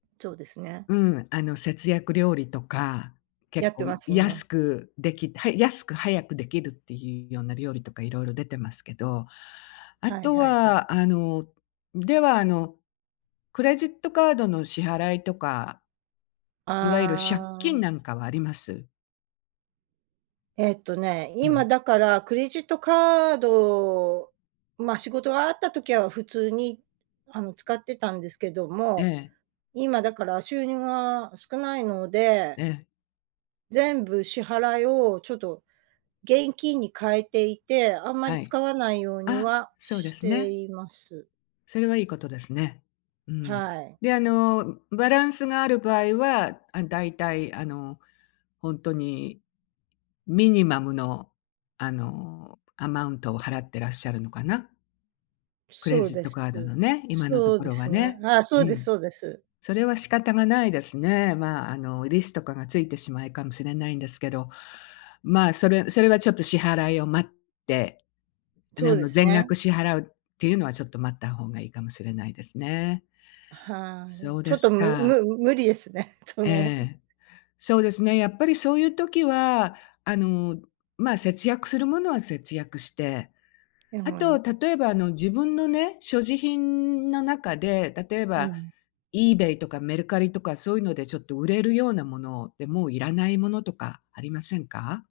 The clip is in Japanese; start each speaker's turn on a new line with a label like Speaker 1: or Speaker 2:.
Speaker 1: そうですね。
Speaker 2: うん、あの、節約料理とか、
Speaker 1: や
Speaker 2: 結
Speaker 1: っ
Speaker 2: 構
Speaker 1: てますね。
Speaker 2: 安く出来はい、安く早く出来るって言うような料理とか、色々出てますけど、
Speaker 1: はい
Speaker 2: 後
Speaker 1: はいはい。
Speaker 2: は、あの、では、あの、クレジットカードの支払いとかいわゆる借
Speaker 1: あ
Speaker 2: 金なん
Speaker 1: あ。
Speaker 2: かはあります？
Speaker 1: えっとね、
Speaker 2: う
Speaker 1: 今、
Speaker 2: ん。
Speaker 1: だから、クレジットカード、ま、仕事があった時は、普通にあの、使ってたんですけど
Speaker 2: え
Speaker 1: も、
Speaker 2: え。
Speaker 1: 今、だから、収入が少ないので
Speaker 2: ええ。
Speaker 1: 全部支払いを、ちょっと、現金に変えていて、あんまり
Speaker 2: はい、
Speaker 1: 使わないように
Speaker 2: あ、
Speaker 1: は
Speaker 2: そうで
Speaker 1: し
Speaker 2: す
Speaker 1: て
Speaker 2: ね。
Speaker 1: います。
Speaker 2: それは、良い事ですね、うん、
Speaker 1: はい。
Speaker 2: で、あの、バランスがある場合は、あ、大体、あの、本当にミニマムの、あの、アマウントを払ってらっしゃるのかな？クレ
Speaker 1: そう
Speaker 2: ジッ
Speaker 1: で
Speaker 2: ト
Speaker 1: す、
Speaker 2: カードのね、今のと
Speaker 1: そう
Speaker 2: こ
Speaker 1: で
Speaker 2: ろは
Speaker 1: すね、
Speaker 2: ね、
Speaker 1: あ、そ
Speaker 2: う
Speaker 1: うです
Speaker 2: ん、
Speaker 1: そうです。
Speaker 2: それは、仕方がないですね、まあ、あの、利子とかが付いてしまいかもしれないんですけど、まあ、それそれは、ちょっと、支払いを待って、あ
Speaker 1: そうで
Speaker 2: の、
Speaker 1: す
Speaker 2: 全
Speaker 1: ね。
Speaker 2: 額支払うって言うのは、ちょっと、待った方が良いかもしれないですね。
Speaker 1: はい、
Speaker 2: そう
Speaker 1: ちょ
Speaker 2: で
Speaker 1: っ
Speaker 2: す
Speaker 1: と、む
Speaker 2: か。
Speaker 1: む無理ですね、そ
Speaker 2: え
Speaker 1: の。
Speaker 2: え、そうですね、やっぱり、そう言う時は、あの、ま、節約する物は、節約して、
Speaker 1: はい。
Speaker 2: 後、例えば、あの、自分のね、所持品の中で、例え
Speaker 1: う
Speaker 2: ば、
Speaker 1: ん。
Speaker 2: イーベイとか、メルカリとか、そう言うので、ちょっと売れるような物で、もう要らない物とかありませんか？